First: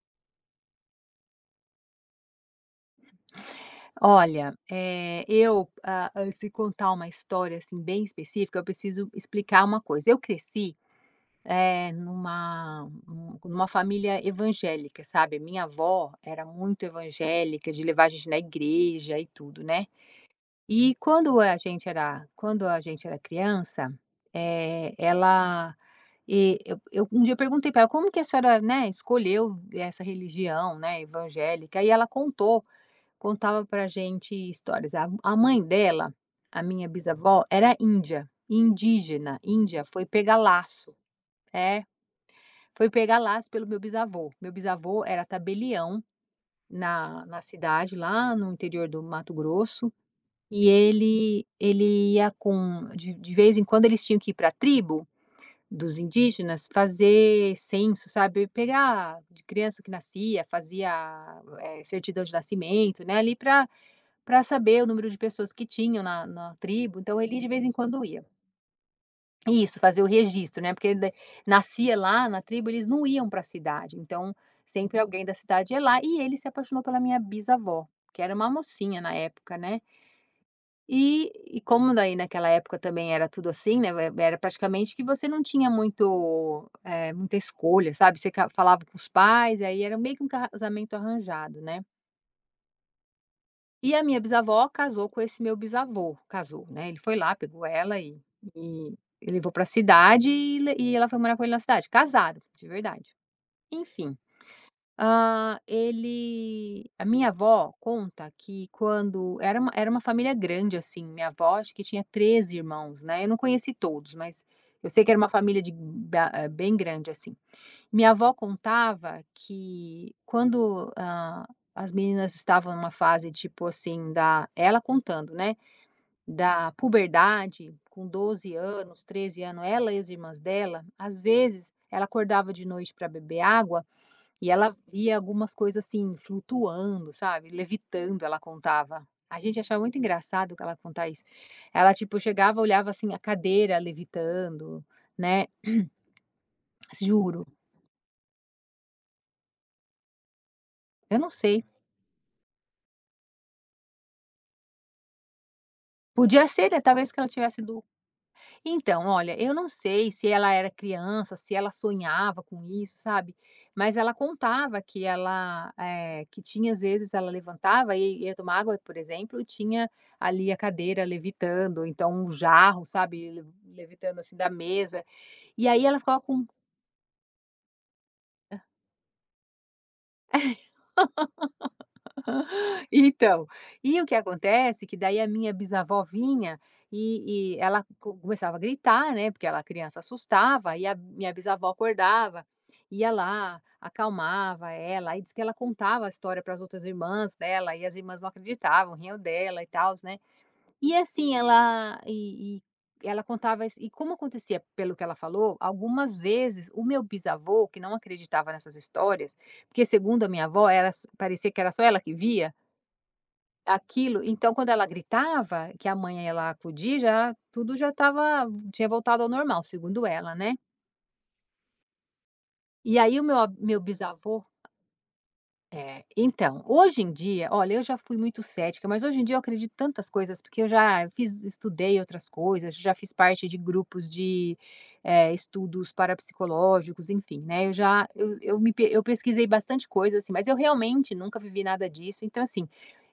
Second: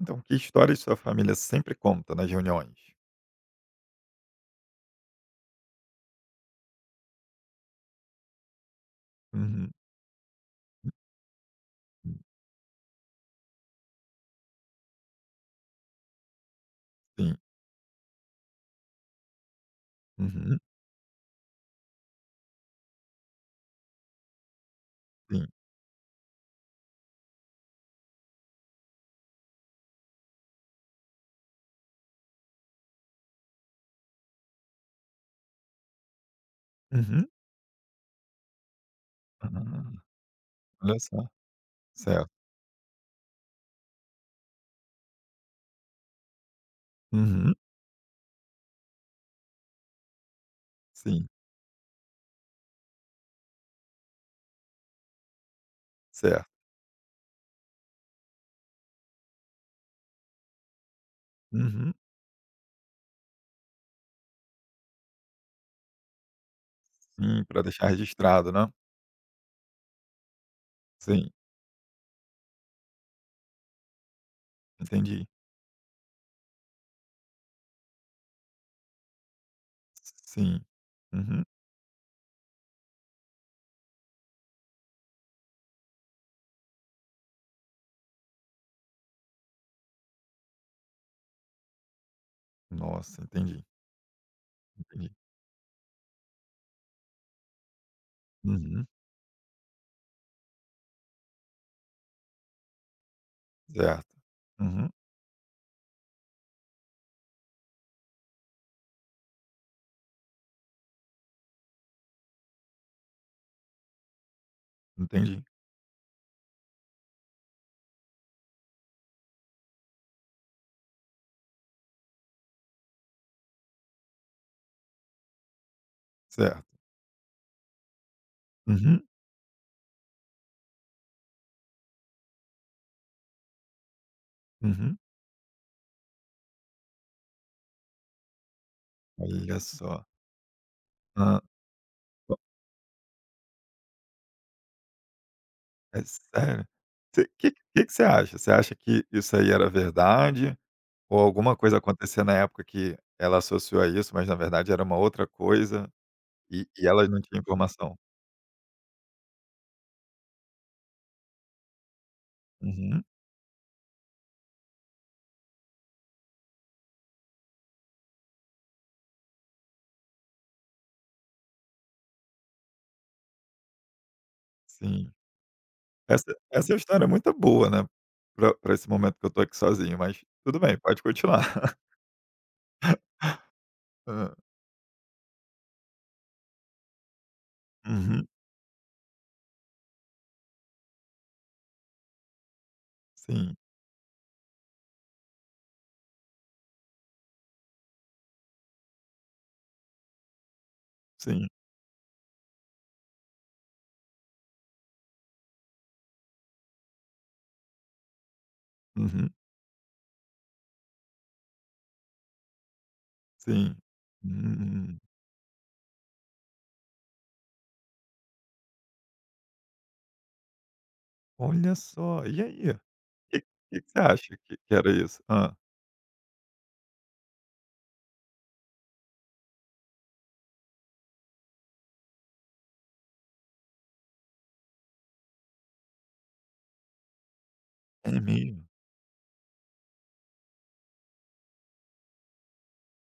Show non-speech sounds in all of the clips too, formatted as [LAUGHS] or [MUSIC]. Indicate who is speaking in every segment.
Speaker 1: Então, que história de sua família sempre conta nas reuniões?
Speaker 2: Olha, se contar uma história, assim, bem específica, eu preciso explicar
Speaker 1: Uhum.
Speaker 2: uma coisa. Eu cresci, numa família evangélica, sabe. Minha avó era muito
Speaker 1: Sim.
Speaker 2: evangélica, de levar a gente na igreja e tudo, né.
Speaker 1: Uhum.
Speaker 2: E quando a gente era criança, eh,
Speaker 1: Sim.
Speaker 2: ela e eu um dia eu perguntei para ela: "Como que a senhora, né, escolheu essa religião, né, evangélica?" E ela contou Contava pra gente histórias. A mãe dela, a minha
Speaker 1: Uhum.
Speaker 2: bisavó, era índia, indígena, índia,
Speaker 1: Ah,
Speaker 2: foi pegar laço.
Speaker 1: olha só.
Speaker 2: É,
Speaker 1: Certo.
Speaker 2: foi pegar laço pelo meu bisavô. Meu bisavô era tabelião na
Speaker 1: Uhum.
Speaker 2: cidade, lá no interior do Mato Grosso, e
Speaker 1: Sim.
Speaker 2: ele ele ia com de vez em quando eles tinham que ir pra tribo dos
Speaker 1: Certo.
Speaker 2: indígenas fazer censo, sabe, pegar de criança que nascia, fazia,
Speaker 1: Uhum.
Speaker 2: certidão de nascimento, né, ali pra para saber o número de pessoas que tinham na tribo, então ele
Speaker 1: Sim,
Speaker 2: de
Speaker 1: para
Speaker 2: vez em
Speaker 1: deixar
Speaker 2: quando ia.
Speaker 1: registrado, né.
Speaker 2: Isso, fazer o registro, né, porque da
Speaker 1: Sim,
Speaker 2: nascia lá na tribo, eles não iam para a cidade, então sempre alguém
Speaker 1: entendi.
Speaker 2: da cidade ia lá e ele se apaixonou pela minha bisavó, que era uma mocinha na época, né.
Speaker 1: Sim.
Speaker 2: E
Speaker 1: Uhum.
Speaker 2: e como daí naquela época também era tudo assim, né, era praticamente que você não tinha muita escolha, sabe, você ca falava com os pais, aí era meio que um casamento arranjado, né.
Speaker 1: Nossa, entendi,
Speaker 2: E a minha bisavó casou
Speaker 1: entendi.
Speaker 2: com esse meu bisavô, casou, né, ele foi lá, pegou ela
Speaker 1: Uhum.
Speaker 2: e levou para a cidade e ela foi morar com ele na cidade, casaram, de verdade.
Speaker 1: Certo.
Speaker 2: Enfim,
Speaker 1: Uhum.
Speaker 2: hã, ele a minha avó conta que quando era uma família grande, assim, minha avó acho que tinha 13 irmãos, né, eu não conheci todos, mas eu sei que era uma
Speaker 1: Entendi.
Speaker 2: família bem grande, assim. Minha avó contava que quando, as meninas estavam numa fase, tipo assim, da ela contando, né,
Speaker 1: Certo.
Speaker 2: da puberdade, com doze
Speaker 1: Uhum.
Speaker 2: anos, 13 anos, ela e as irmãs dela, às vezes, ela acordava de noite para beber água e ela
Speaker 1: Uhum.
Speaker 2: via algumas coisas, assim, flutuando, sabe, levitando, ela contava. A gente
Speaker 1: Olha
Speaker 2: achava muito
Speaker 1: só.
Speaker 2: engraçado que ela contar isso.
Speaker 1: Hã.
Speaker 2: Ela, tipo, chegava, olhava, assim, a cadeira levitando, né. [CLEARS THROAT]
Speaker 1: É sério? Você
Speaker 2: Juro,
Speaker 1: que você acha? Você acha que isso aí era verdade?
Speaker 2: eu
Speaker 1: Ou
Speaker 2: não
Speaker 1: alguma
Speaker 2: sei.
Speaker 1: coisa acontecer na época que ela associou a isso, mas na verdade era uma outra coisa
Speaker 2: Podia
Speaker 1: e
Speaker 2: ser, né,
Speaker 1: e ela
Speaker 2: talvez que
Speaker 1: não
Speaker 2: ela
Speaker 1: tinha
Speaker 2: tivesse do
Speaker 1: informação.
Speaker 2: então, olha, eu não sei se ela era criança, se ela sonhava com isso,
Speaker 1: Uhum,
Speaker 2: sabe, mas ela contava que ela, eh, que tinha às vezes ela levantava e ia tomar água, por exemplo, e tinha ali a cadeira levitando, ou então um jarro, sabe, le levitando assim da mesa,
Speaker 1: sim.
Speaker 2: e aí ela ficava
Speaker 1: Essa
Speaker 2: com
Speaker 1: essa história é muito boa, né, pra esse momento que eu tô aqui sozinho, mas tudo bem, pode continuar. [LAUGHS]
Speaker 2: [LAUGHS] Então, e o que
Speaker 1: Hã.
Speaker 2: acontece que daí a minha bisavó vinha ela
Speaker 1: Uhum.
Speaker 2: começava a gritar, né? Porque ela a criança assustava e a minha bisavó acordava, ia
Speaker 1: Sim,
Speaker 2: lá, acalmava ela e diz que ela contava a história para as outras irmãs dela e as irmãs não acreditavam, riam dela e tal, né? E assim
Speaker 1: sim.
Speaker 2: ela contava isso, e como acontecia, pelo que ela falou, algumas vezes o meu bisavô que não acreditava nessas
Speaker 1: Uhum.
Speaker 2: histórias, porque segundo a minha avó era parecia que era só ela que via
Speaker 1: Sim.
Speaker 2: aquilo, então quando ela
Speaker 1: Hum.
Speaker 2: gritava, que a mãe ia lá acudir, já tudo já estava tinha voltado ao normal, segundo ela, né.
Speaker 1: Olha só, e aí? O
Speaker 2: E aí o meu
Speaker 1: Que
Speaker 2: a meu
Speaker 1: que que você
Speaker 2: bisavô.
Speaker 1: acha que era isso? Ah,
Speaker 2: É, então, hoje em dia, olha, eu já fui muito cética, mas hoje em dia eu acredito em tantas coisas, porque eu já fiz, estudei outras coisas, já fiz parte de grupos de estudos parapsicológicos, enfim, né? Eu já,
Speaker 1: é
Speaker 2: eu,
Speaker 1: mesmo?
Speaker 2: me, pe- eu pesquisei bastante coisa, assim, mas eu realmente nunca vivi nada disso. Então, assim,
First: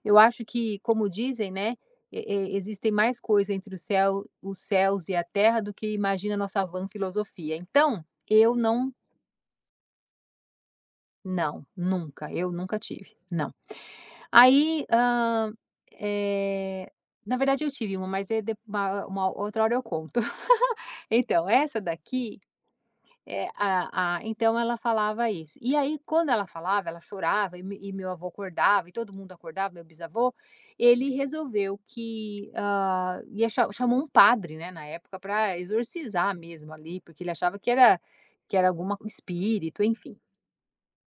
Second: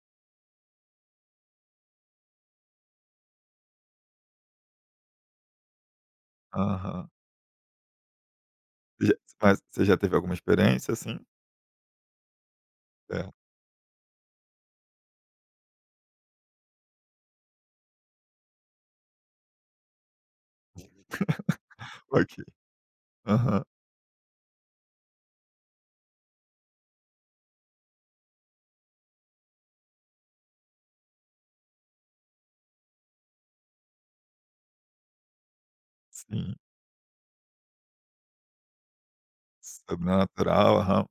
Speaker 2: eu acho que, como dizem, né, existem mais coisas entre o céu, os céus e a terra do que imagina a nossa vã
Speaker 1: Aham.
Speaker 2: filosofia. Então, eu não,
Speaker 1: Já mas você já teve alguma experiência assim?
Speaker 2: não, nunca, eu nunca tive,
Speaker 1: É.
Speaker 2: não. Aí, eh, na verdade eu tive uma, mas é de uma outra hora eu conto. [LAUGHS] Então,
Speaker 1: [LAUGHS]
Speaker 2: essa
Speaker 1: Ok.
Speaker 2: daqui, eh,
Speaker 1: Aham.
Speaker 2: a então ela falava isso. E aí quando ela falava, ela chorava e me e meu avô acordava e todo mundo acordava, meu bisavô, ele resolveu que, hã, ia cha chamou um padre, né, na época para exorcizar
Speaker 1: Sim.
Speaker 2: mesmo ali, porque ele achava que era algum espírito, enfim.
Speaker 1: Sobrenatural, aham.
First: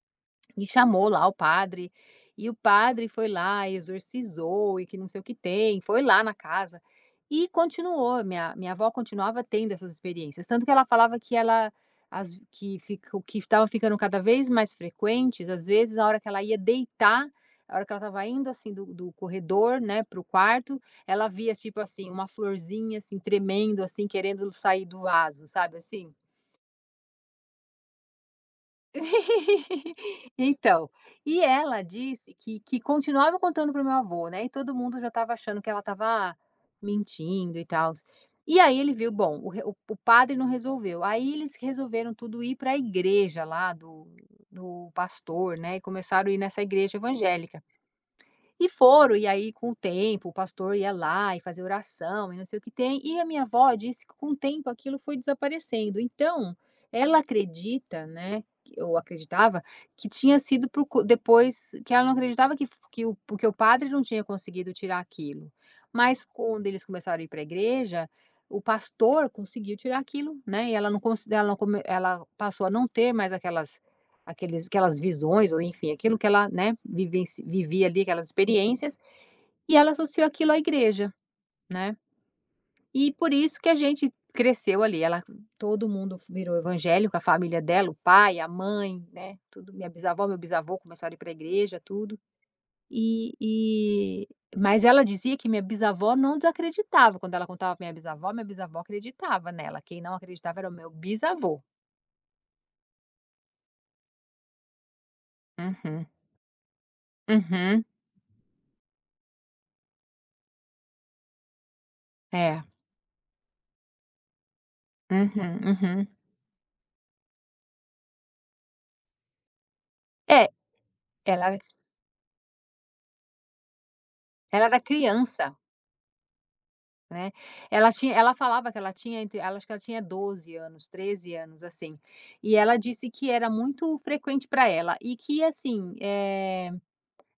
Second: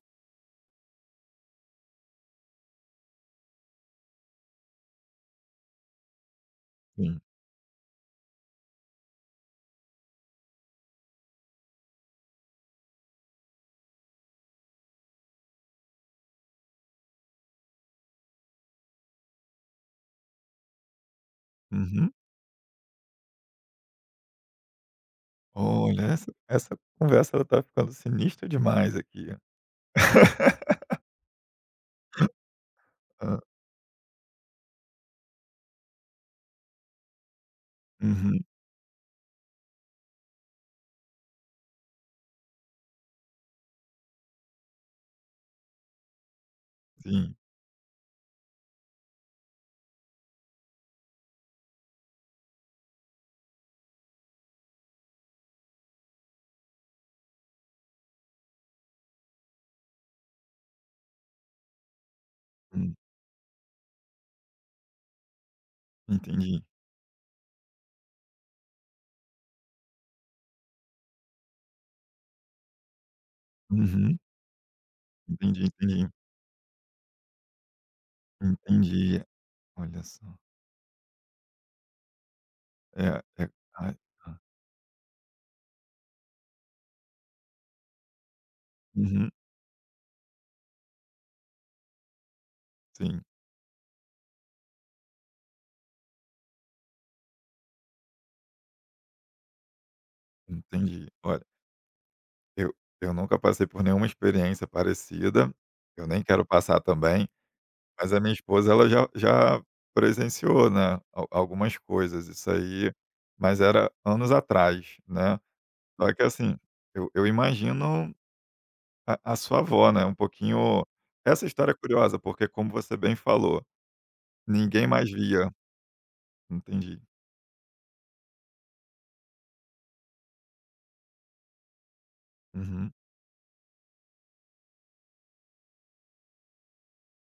Speaker 2: E chamou lá o padre, e o padre foi lá, exorcizou e que não sei o que tem, foi lá na casa
Speaker 1: Sim.
Speaker 2: e continuou. Minha avó continuava tendo essas experiências, tanto que ela falava que ela as que fica o que estava ficando cada vez mais frequentes, às vezes, a hora que ela ia deitar, a hora que ela estava indo, assim, do corredor, né, para o quarto, ela via, tipo assim,
Speaker 1: Uhum.
Speaker 2: uma florzinha, assim, tremendo, assim, querendo sair do vaso, sabe,
Speaker 1: Olha,
Speaker 2: assim?
Speaker 1: essa conversa ela tá ficando sinistra demais aqui.
Speaker 2: [LAUGHS] Então,
Speaker 1: [LAUGHS]
Speaker 2: e ela disse que continuava
Speaker 1: Hã.
Speaker 2: contando para o meu avô, né, e todo mundo já estava achando que ela estava mentindo e tal.
Speaker 1: Uhum.
Speaker 2: E aí ele viu, bom, o re o padre não resolveu, aí eles resolveram tudo ir para a igreja lá do pastor, né, e começaram a ir nessa igreja
Speaker 1: Sim,
Speaker 2: evangélica. E foram, e aí com o tempo o pastor ia lá e fazia oração e não sei o que tem. E a minha avó disse que com o tempo aquilo foi desaparecendo. Então, ela acredita, né, ou acreditava, que tinha sido depois, que ela não acreditava que,
Speaker 1: sim.
Speaker 2: porque o padre não tinha conseguido tirar aquilo. Mas
Speaker 1: Entendi.
Speaker 2: quando eles começaram a ir para a igreja, o pastor conseguiu tirar aquilo, né? E ela não, cons- ela, não come- ela passou a não ter mais aquelas
Speaker 1: Uhum.
Speaker 2: aqueles aquelas visões ou
Speaker 1: Entendi,
Speaker 2: enfim,
Speaker 1: entendi.
Speaker 2: aquilo que ela, né, vivenci vivia ali, aquelas experiências,
Speaker 1: Entendi.
Speaker 2: e ela
Speaker 1: Olha
Speaker 2: associou
Speaker 1: só.
Speaker 2: aquilo à igreja, né.
Speaker 1: É,
Speaker 2: E por
Speaker 1: é,
Speaker 2: isso que a
Speaker 1: ai,
Speaker 2: gente
Speaker 1: hã.
Speaker 2: cresceu ali, ela todo mundo virou evangélico, a família dela, o pai, a mãe,
Speaker 1: Uhum.
Speaker 2: né, tudo minha bisavó, meu bisavô começaram a ir para a igreja, tudo.
Speaker 1: Sim,
Speaker 2: E e mas ela dizia que minha bisavó não desacreditava, quando ela contava pra minha bisavó acreditava nela, quem não acreditava era o meu
Speaker 1: entendi. Olha,
Speaker 2: bisavô.
Speaker 1: eu eu nunca passei por nenhuma experiência parecida,
Speaker 2: Uhum,
Speaker 1: eu nem quero passar também.
Speaker 2: uhum.
Speaker 1: Mas a minha esposa, ela já presenciou, né, al algumas coisas, isso
Speaker 2: É.
Speaker 1: aí, mas era anos atrás, né.
Speaker 2: Uhum, uhum.
Speaker 1: Só que assim, eu imagino a sua avó, né, um
Speaker 2: É.
Speaker 1: pouquinho. Essa
Speaker 2: ela
Speaker 1: história é curiosa, porque como você bem falou,
Speaker 2: Ela era
Speaker 1: ninguém mais via.
Speaker 2: criança,
Speaker 1: Entendi.
Speaker 2: né. Ela tinha ela falava que ela tinha entre ela acho que ela tinha 12 anos, 13 anos, assim. E ela
Speaker 1: Uhum.
Speaker 2: disse que era muito frequente para ela e que, assim, eh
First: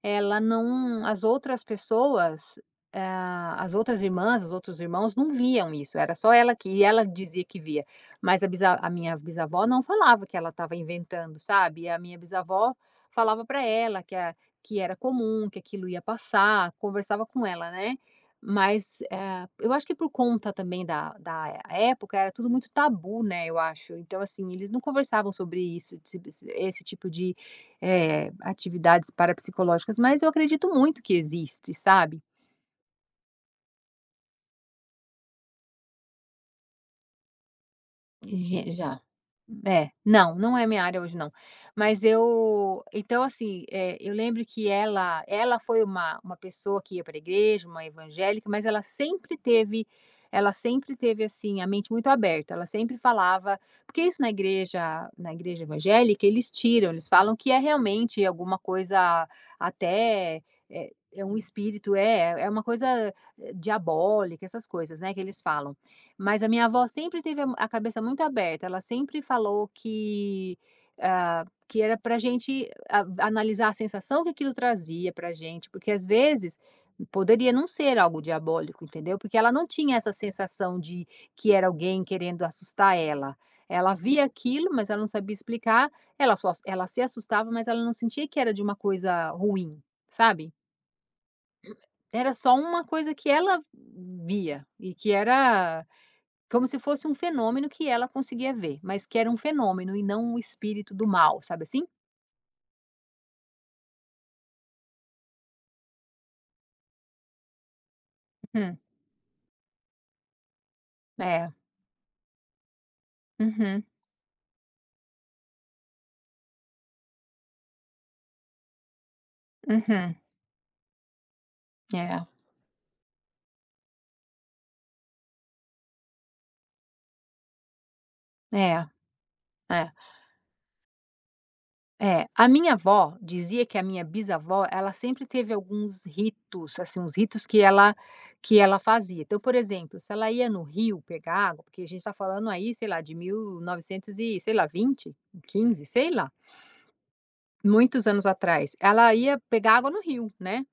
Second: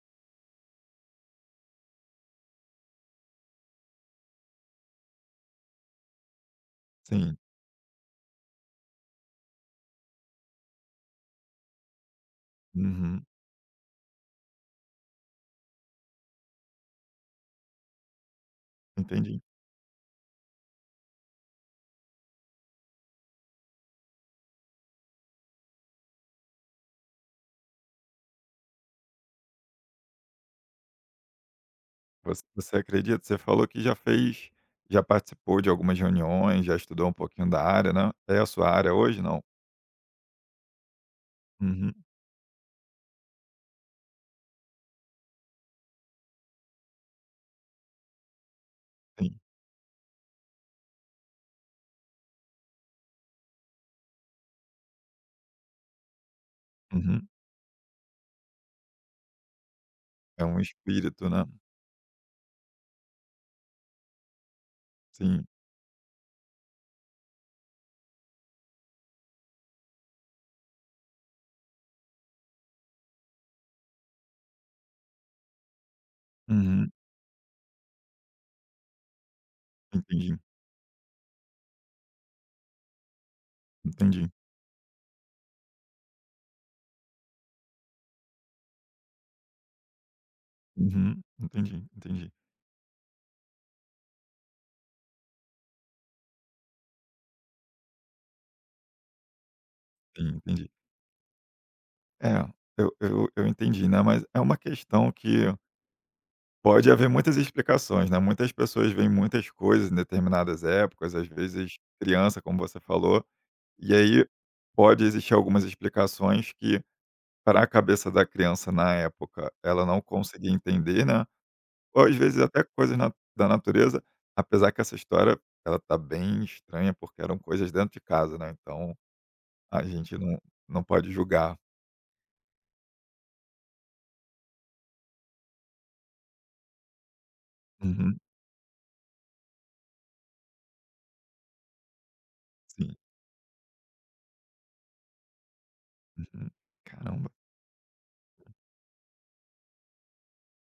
Speaker 2: ela não as outras pessoas, as outras irmãs, os outros irmãos não viam isso, era só ela que e ela
Speaker 1: Sim.
Speaker 2: dizia que via, mas a minha bisavó não falava que ela estava inventando, sabe, e a minha bisavó
Speaker 1: Uhum.
Speaker 2: falava para ela que a que era comum, que aquilo ia passar, conversava com ela, né. Mas,
Speaker 1: Entendi.
Speaker 2: eu acho que por conta também da época era tudo muito tabu, né, eu acho. Então, assim, eles não conversavam sobre isso, esse tipo de atividades parapsicológicas, mas eu acredito muito que existe, sabe.
Speaker 1: Você acredita? Você falou que já participou de algumas reuniões, já estudou um pouquinho da área, né. É a sua
Speaker 2: Je
Speaker 1: área
Speaker 2: já.
Speaker 1: hoje? Não?
Speaker 2: É, não, não é minha área hoje não.
Speaker 1: Uhum.
Speaker 2: Mas eu então assim, eu lembro que ela foi uma pessoa que ia pra igreja, uma evangélica, mas ela sempre
Speaker 1: Sim.
Speaker 2: teve ela sempre teve, assim, a mente muito aberta, ela sempre falava porque isso na igreja evangélica eles tiram, eles
Speaker 1: Uhum.
Speaker 2: falam que é realmente alguma coisa até,
Speaker 1: É um
Speaker 2: é
Speaker 1: espírito,
Speaker 2: um
Speaker 1: né.
Speaker 2: espírito, é uma coisa diabólica, essas coisas, né, que eles
Speaker 1: Sim.
Speaker 2: falam. Mas a minha avó sempre teve a cabeça muito aberta, ela sempre falou que, que era pra gente a analisar a sensação que aquilo trazia pra gente, porque às vezes
Speaker 1: Uhum.
Speaker 2: poderia não ser algo diabólico, entendeu? Porque ela não tinha essa
Speaker 1: Entendi,
Speaker 2: sensação de que era alguém querendo assustar ela. Ela via
Speaker 1: entendi.
Speaker 2: aquilo, mas ela não sabia explicar, ela só, ela se assustava, mas ela não sentia que era de uma coisa ruim, sabe?
Speaker 1: Uhum. Entendi, entendi.
Speaker 2: Era só uma coisa que ela via e que era como se fosse um fenômeno que ela conseguia ver, mas que era um fenômeno e não
Speaker 1: Sim,
Speaker 2: um
Speaker 1: entendi.
Speaker 2: espírito do mal, sabe assim?
Speaker 1: É, eu entendi, né, mas é uma questão que pode haver muitas explicações, né. Muitas
Speaker 2: Uhum.
Speaker 1: pessoas veem muitas coisas em determinadas épocas, às
Speaker 2: É.
Speaker 1: vezes criança, como você falou,
Speaker 2: Uhum.
Speaker 1: e aí pode existir algumas explicações que para a cabeça da criança na época, ela não
Speaker 2: Uhum.
Speaker 1: conseguia entender, né. Ou às
Speaker 2: É.
Speaker 1: vezes até coisas na da natureza, apesar que essa história, ela tá bem estranha, porque eram coisas dentro de casa, né,
Speaker 2: É.
Speaker 1: então a
Speaker 2: É.
Speaker 1: gente não pode julgar.
Speaker 2: É. A minha avó dizia que a minha bisavó, ela sempre teve alguns ritos, assim, uns ritos que ela
Speaker 1: Uhum,
Speaker 2: que ela fazia. Então, por exemplo, se ela ia no rio pegar água, porque a gente está falando aí, sei
Speaker 1: sim.
Speaker 2: lá, de 1900 e, novecentos e, sei lá, 20, 15, sei lá,
Speaker 1: Uhum. Caramba.
Speaker 2: muitos anos atrás, ela ia pegar água no rio, né?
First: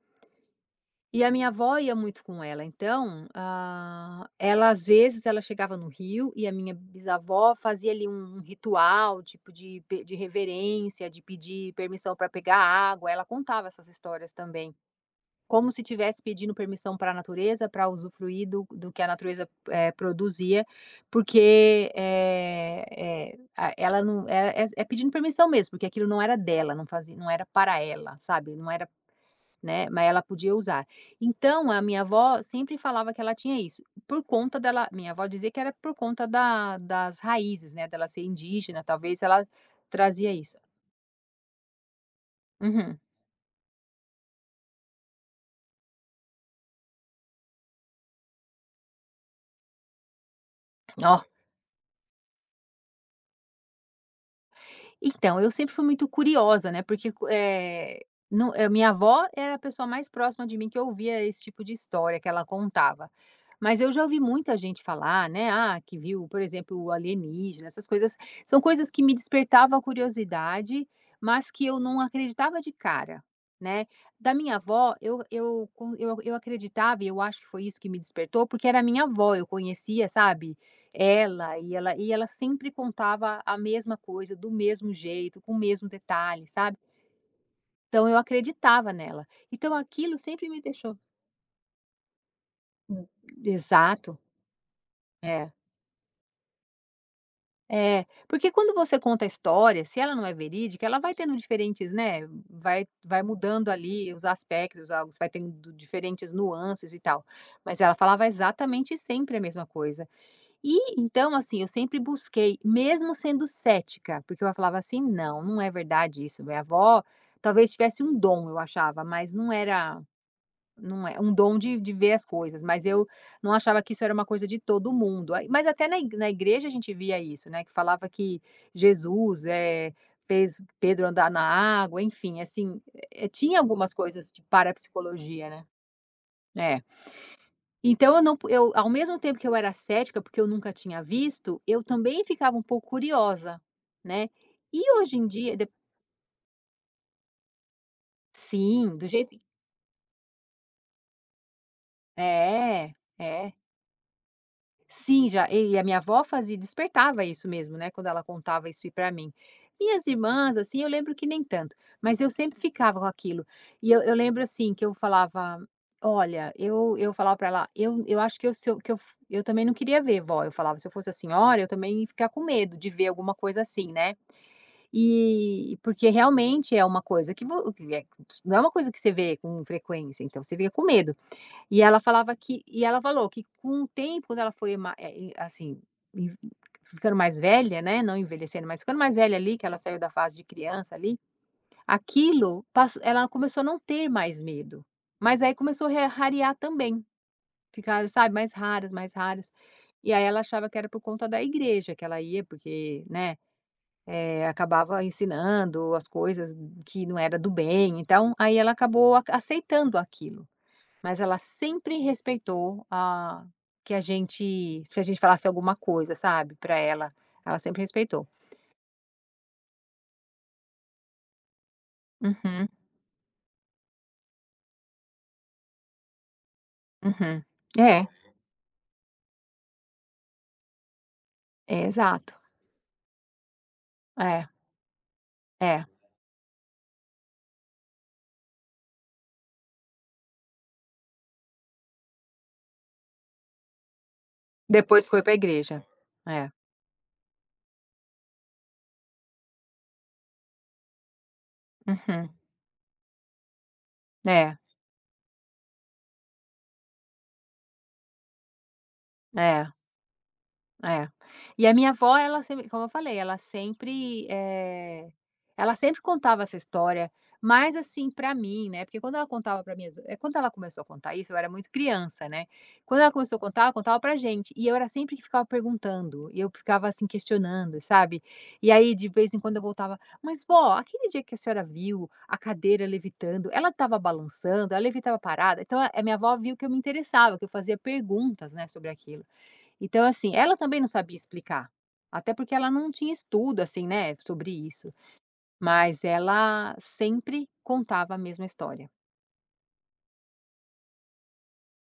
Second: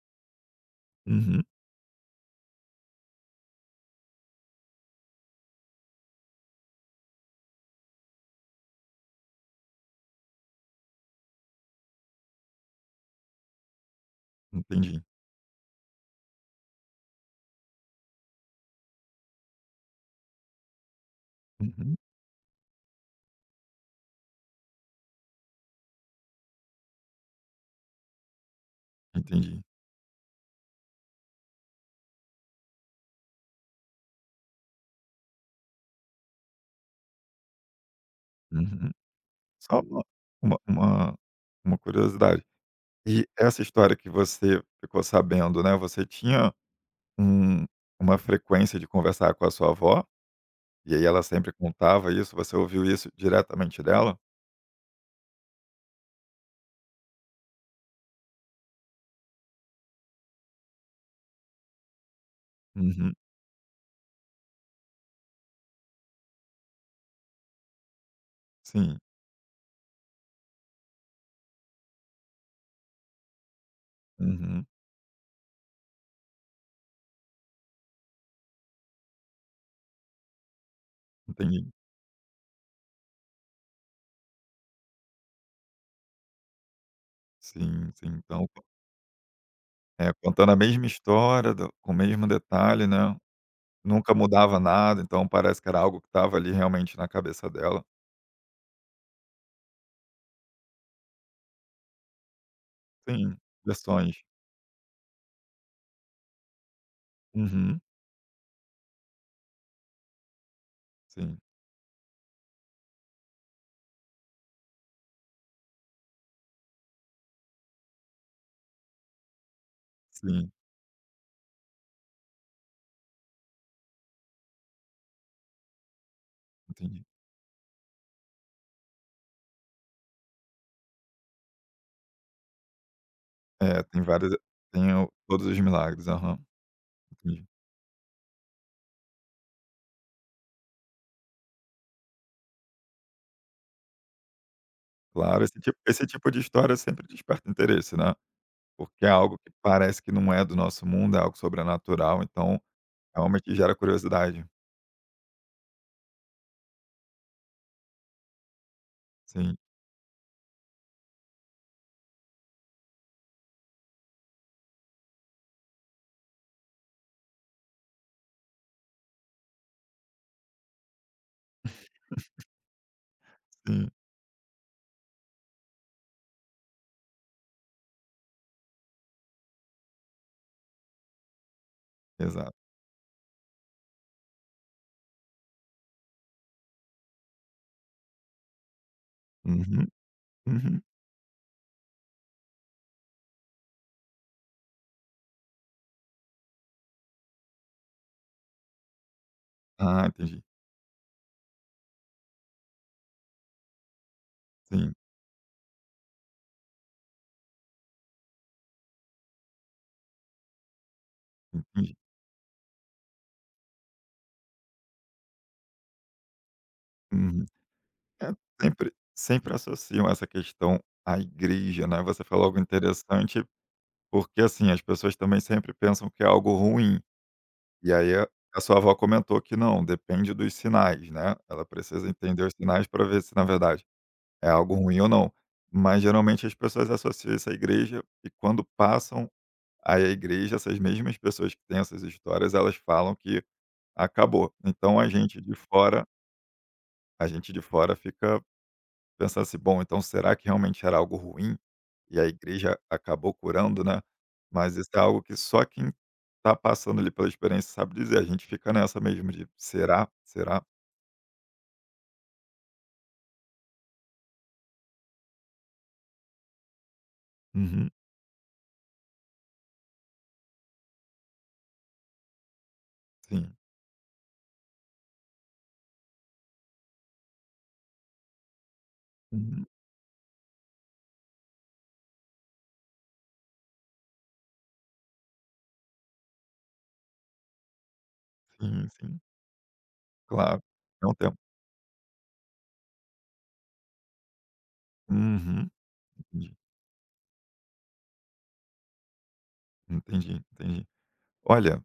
Speaker 2: E a
Speaker 1: Uhum,
Speaker 2: minha avó ia muito com ela, então, ela às vezes ela chegava no Rio e a minha bisavó fazia ali um ritual, tipo de pe de reverência, de pedir permissão para pegar água, ela contava essas histórias também,
Speaker 1: entendi.
Speaker 2: como se tivesse pedindo permissão para a natureza para usufruir do que a natureza, produzia, porque,
Speaker 1: Uhum,
Speaker 2: a ela não é pedindo permissão mesmo, porque aquilo não era dela, não era para ela, sabe, não era
Speaker 1: entendi.
Speaker 2: né, mas ela podia usar. Então, a minha avó sempre falava que ela tinha isso, por conta dela, minha avó dizia que era por conta da das raízes, né, dela ser indígena,
Speaker 1: Uhum.
Speaker 2: talvez ela
Speaker 1: Só
Speaker 2: trazia isso.
Speaker 1: uma uma uma curiosidade.
Speaker 2: Uhum.
Speaker 1: E essa história que você ficou sabendo, né, você tinha um uma frequência de conversar com a sua avó, e aí ela
Speaker 2: Ó,
Speaker 1: sempre contava isso, você ouviu isso diretamente dela?
Speaker 2: então, eu sempre fui muito curiosa, né, porque não eh, minha avó era a pessoa mais próxima de mim que ouvia esse tipo de história que ela contava.
Speaker 1: Uhum,
Speaker 2: Mas eu já ouvi muita gente falar, né, ah, que viu, por exemplo, o alienígena, essas coisas. São coisas
Speaker 1: sim.
Speaker 2: que me despertavam a curiosidade, mas que eu não acreditava de cara, né. Da minha
Speaker 1: Uhum,
Speaker 2: avó, eu acreditava e eu acho que foi isso que me despertou, porque era minha avó, eu conhecia, sabe, ela,
Speaker 1: entendi.
Speaker 2: e ela sempre contava a mesma coisa, do mesmo jeito, com o mesmo detalhe, sabe.
Speaker 1: Sim,
Speaker 2: Então
Speaker 1: sim.
Speaker 2: eu
Speaker 1: Então,
Speaker 2: acreditava nela. Então
Speaker 1: é,
Speaker 2: aquilo sempre
Speaker 1: contando a
Speaker 2: me
Speaker 1: mesma
Speaker 2: deixou
Speaker 1: história, do com o mesmo detalhe,
Speaker 2: hum,
Speaker 1: né, nunca
Speaker 2: exato.
Speaker 1: mudava nada, então
Speaker 2: É,
Speaker 1: parece que era algo que estava ali realmente na cabeça dela.
Speaker 2: é. Porque quando você conta a história, se ela não é verídica, ela vai tendo diferentes, né, vai
Speaker 1: Sim,
Speaker 2: mudando ali
Speaker 1: versões.
Speaker 2: os aspectos, algo vai tendo diferentes nuances e tal. Mas
Speaker 1: Uhum,
Speaker 2: ela falava exatamente sempre a mesma coisa. E então,
Speaker 1: sim,
Speaker 2: assim, eu sempre busquei, mesmo sendo cética, porque eu falava assim: "Não, não é verdade isso". Minha avó talvez tivesse um dom, eu achava, mas não era,
Speaker 1: sim,
Speaker 2: não é um dom de ver as coisas, mas eu não achava que isso era uma coisa de todo mundo. Aí mas até na igreja a gente
Speaker 1: entendi.
Speaker 2: via isso, né, que falava que Jesus, fez Pedro andar na água, enfim, assim, tinha
Speaker 1: É,
Speaker 2: algumas coisas de
Speaker 1: tem o Todos
Speaker 2: parapsicologia,
Speaker 1: os
Speaker 2: né.
Speaker 1: Milagres, aham,
Speaker 2: É.
Speaker 1: entendi.
Speaker 2: Então eu não po eu ao mesmo tempo que eu era cética, porque eu nunca tinha visto, eu também ficava um pouco curiosa, né. E hoje em
Speaker 1: Claro, esse
Speaker 2: dia de
Speaker 1: tipo esse tipo de história sempre desperta interesse, né,
Speaker 2: sim,
Speaker 1: porque
Speaker 2: do
Speaker 1: é
Speaker 2: jeito
Speaker 1: algo que parece que não é do nosso mundo, é algo sobrenatural, então
Speaker 2: é, é.
Speaker 1: realmente gera curiosidade.
Speaker 2: Sim, já. E a minha avó fazia despertava isso mesmo, né, quando ela contava isso para mim.
Speaker 1: Sim,
Speaker 2: Minhas irmãs, assim, eu lembro que nem tanto, mas eu sempre ficava com aquilo. E eu lembro, assim, que eu falava: "Olha", eu falava para ela: "Eu acho que eu se eu que eu f eu também não queria ver, vó". Eu falava: "Se eu fosse a senhora, eu também ia ficar com medo de ver alguma coisa
Speaker 1: sim,
Speaker 2: assim, né". E porque realmente é uma coisa que vo que é não é uma coisa que você vê com frequência, então você fica com medo. E ela falava
Speaker 1: exato.
Speaker 2: que e ela falou que com o tempo, quando ela foi assim, env ficando mais velha, né, não envelhecendo, mas ficando mais velha ali, que ela
Speaker 1: Uhum,
Speaker 2: saiu da fase de
Speaker 1: uhum.
Speaker 2: criança ali, aquilo passo ela começou a não ter mais medo, mas aí começou a re rarear também, ficar, sabe, mais raras, mais raras.
Speaker 1: Ah,
Speaker 2: E aí ela
Speaker 1: entendi.
Speaker 2: achava que era por conta da igreja que ela ia, porque, né,
Speaker 1: Sim,
Speaker 2: acabava ensinando as coisas que não era do bem, então aí ela acabou a aceitando aquilo. Mas ela
Speaker 1: entendi.
Speaker 2: sempre respeitou a, que a gente se a gente falasse alguma coisa, sabe, para ela,
Speaker 1: Uhum.
Speaker 2: ela sempre respeitou.
Speaker 1: É, sempre associam essa questão à igreja, né. Você falou algo
Speaker 2: Uhum,
Speaker 1: interessante, porque, assim, as pessoas também sempre pensam que é algo ruim.
Speaker 2: uhum.
Speaker 1: E
Speaker 2: É,
Speaker 1: aí a sua avó comentou que não, depende dos sinais, né. Ela
Speaker 2: é,
Speaker 1: precisa
Speaker 2: exato.
Speaker 1: entender os sinais para ver se, na verdade, é
Speaker 2: É,
Speaker 1: algo ruim ou não.
Speaker 2: é.
Speaker 1: Mas, geralmente, as pessoas associam isso à igreja e quando passam aí a igreja, essas mesmas pessoas que têm essas histórias, elas falam que acabou. Então a
Speaker 2: Depois foi para a
Speaker 1: gente de
Speaker 2: igreja.
Speaker 1: fora
Speaker 2: É.
Speaker 1: A gente de fora fica pensando assim: "Bom, então será que realmente era algo ruim e a
Speaker 2: Uhum.
Speaker 1: igreja acabou curando, né?"
Speaker 2: É,
Speaker 1: Mas isso é algo que só quem tá passando ali pela experiência sabe dizer. A gente fica nessa mesmo de:
Speaker 2: é.
Speaker 1: "Será? Será?"
Speaker 2: É. E a minha avó, ela sempre, como eu falei, ela sempre, ela sempre contava essa história, mas
Speaker 1: Uhum,
Speaker 2: assim, pra mim, né, porque quando ela contava quando ela começou a contar isso, eu era muito criança, né. Quando ela começou a
Speaker 1: sim.
Speaker 2: contar, ela contava pra gente, e eu era sempre que ficava perguntando, e eu ficava, assim, questionando, sabe. E aí, de vez em quando, eu
Speaker 1: Uhum,
Speaker 2: voltava: "Mas vó, aquele dia que a senhora viu a cadeira levitando, ela estava balançando, ela levitava parada?" Então, a minha avó viu que eu me interessava, que eu fazia perguntas, né, sobre
Speaker 1: sim, sim,
Speaker 2: aquilo. Então, assim, ela
Speaker 1: claro.
Speaker 2: também não
Speaker 1: É um
Speaker 2: sabia
Speaker 1: tempo.
Speaker 2: explicar, até porque ela não tinha estudo, assim, né, sobre isso,
Speaker 1: Uhum,
Speaker 2: mas
Speaker 1: entendi,
Speaker 2: ela sempre contava a mesma história.
Speaker 1: entendi, entendi. Olha,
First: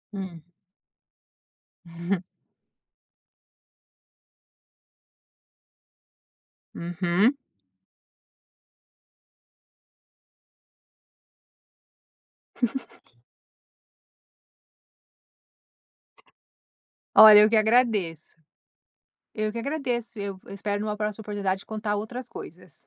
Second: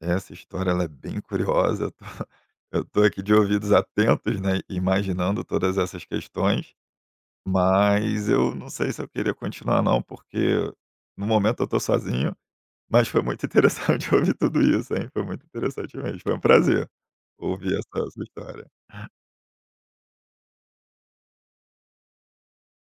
Speaker 1: essa
Speaker 2: Hum.
Speaker 1: história ela é bem curiosa. Eu tô [LAUGHS]
Speaker 2: [LAUGHS]
Speaker 1: eu tô aqui de ouvidos atentos, né, imaginando todas essas questões.
Speaker 2: Uhum.
Speaker 1: Mas eu não sei se eu queria continuar não, porque no momento eu estou sozinho, mas foi muito interessante [LAUGHS] ouvir tudo isso, hein, foi muito interessante mesmo, foi um prazer
Speaker 2: Olha, eu que
Speaker 1: ouvir essa sua
Speaker 2: agradeço.
Speaker 1: história.
Speaker 2: Eu que agradeço. Eu espero numa próxima oportunidade contar outras coisas.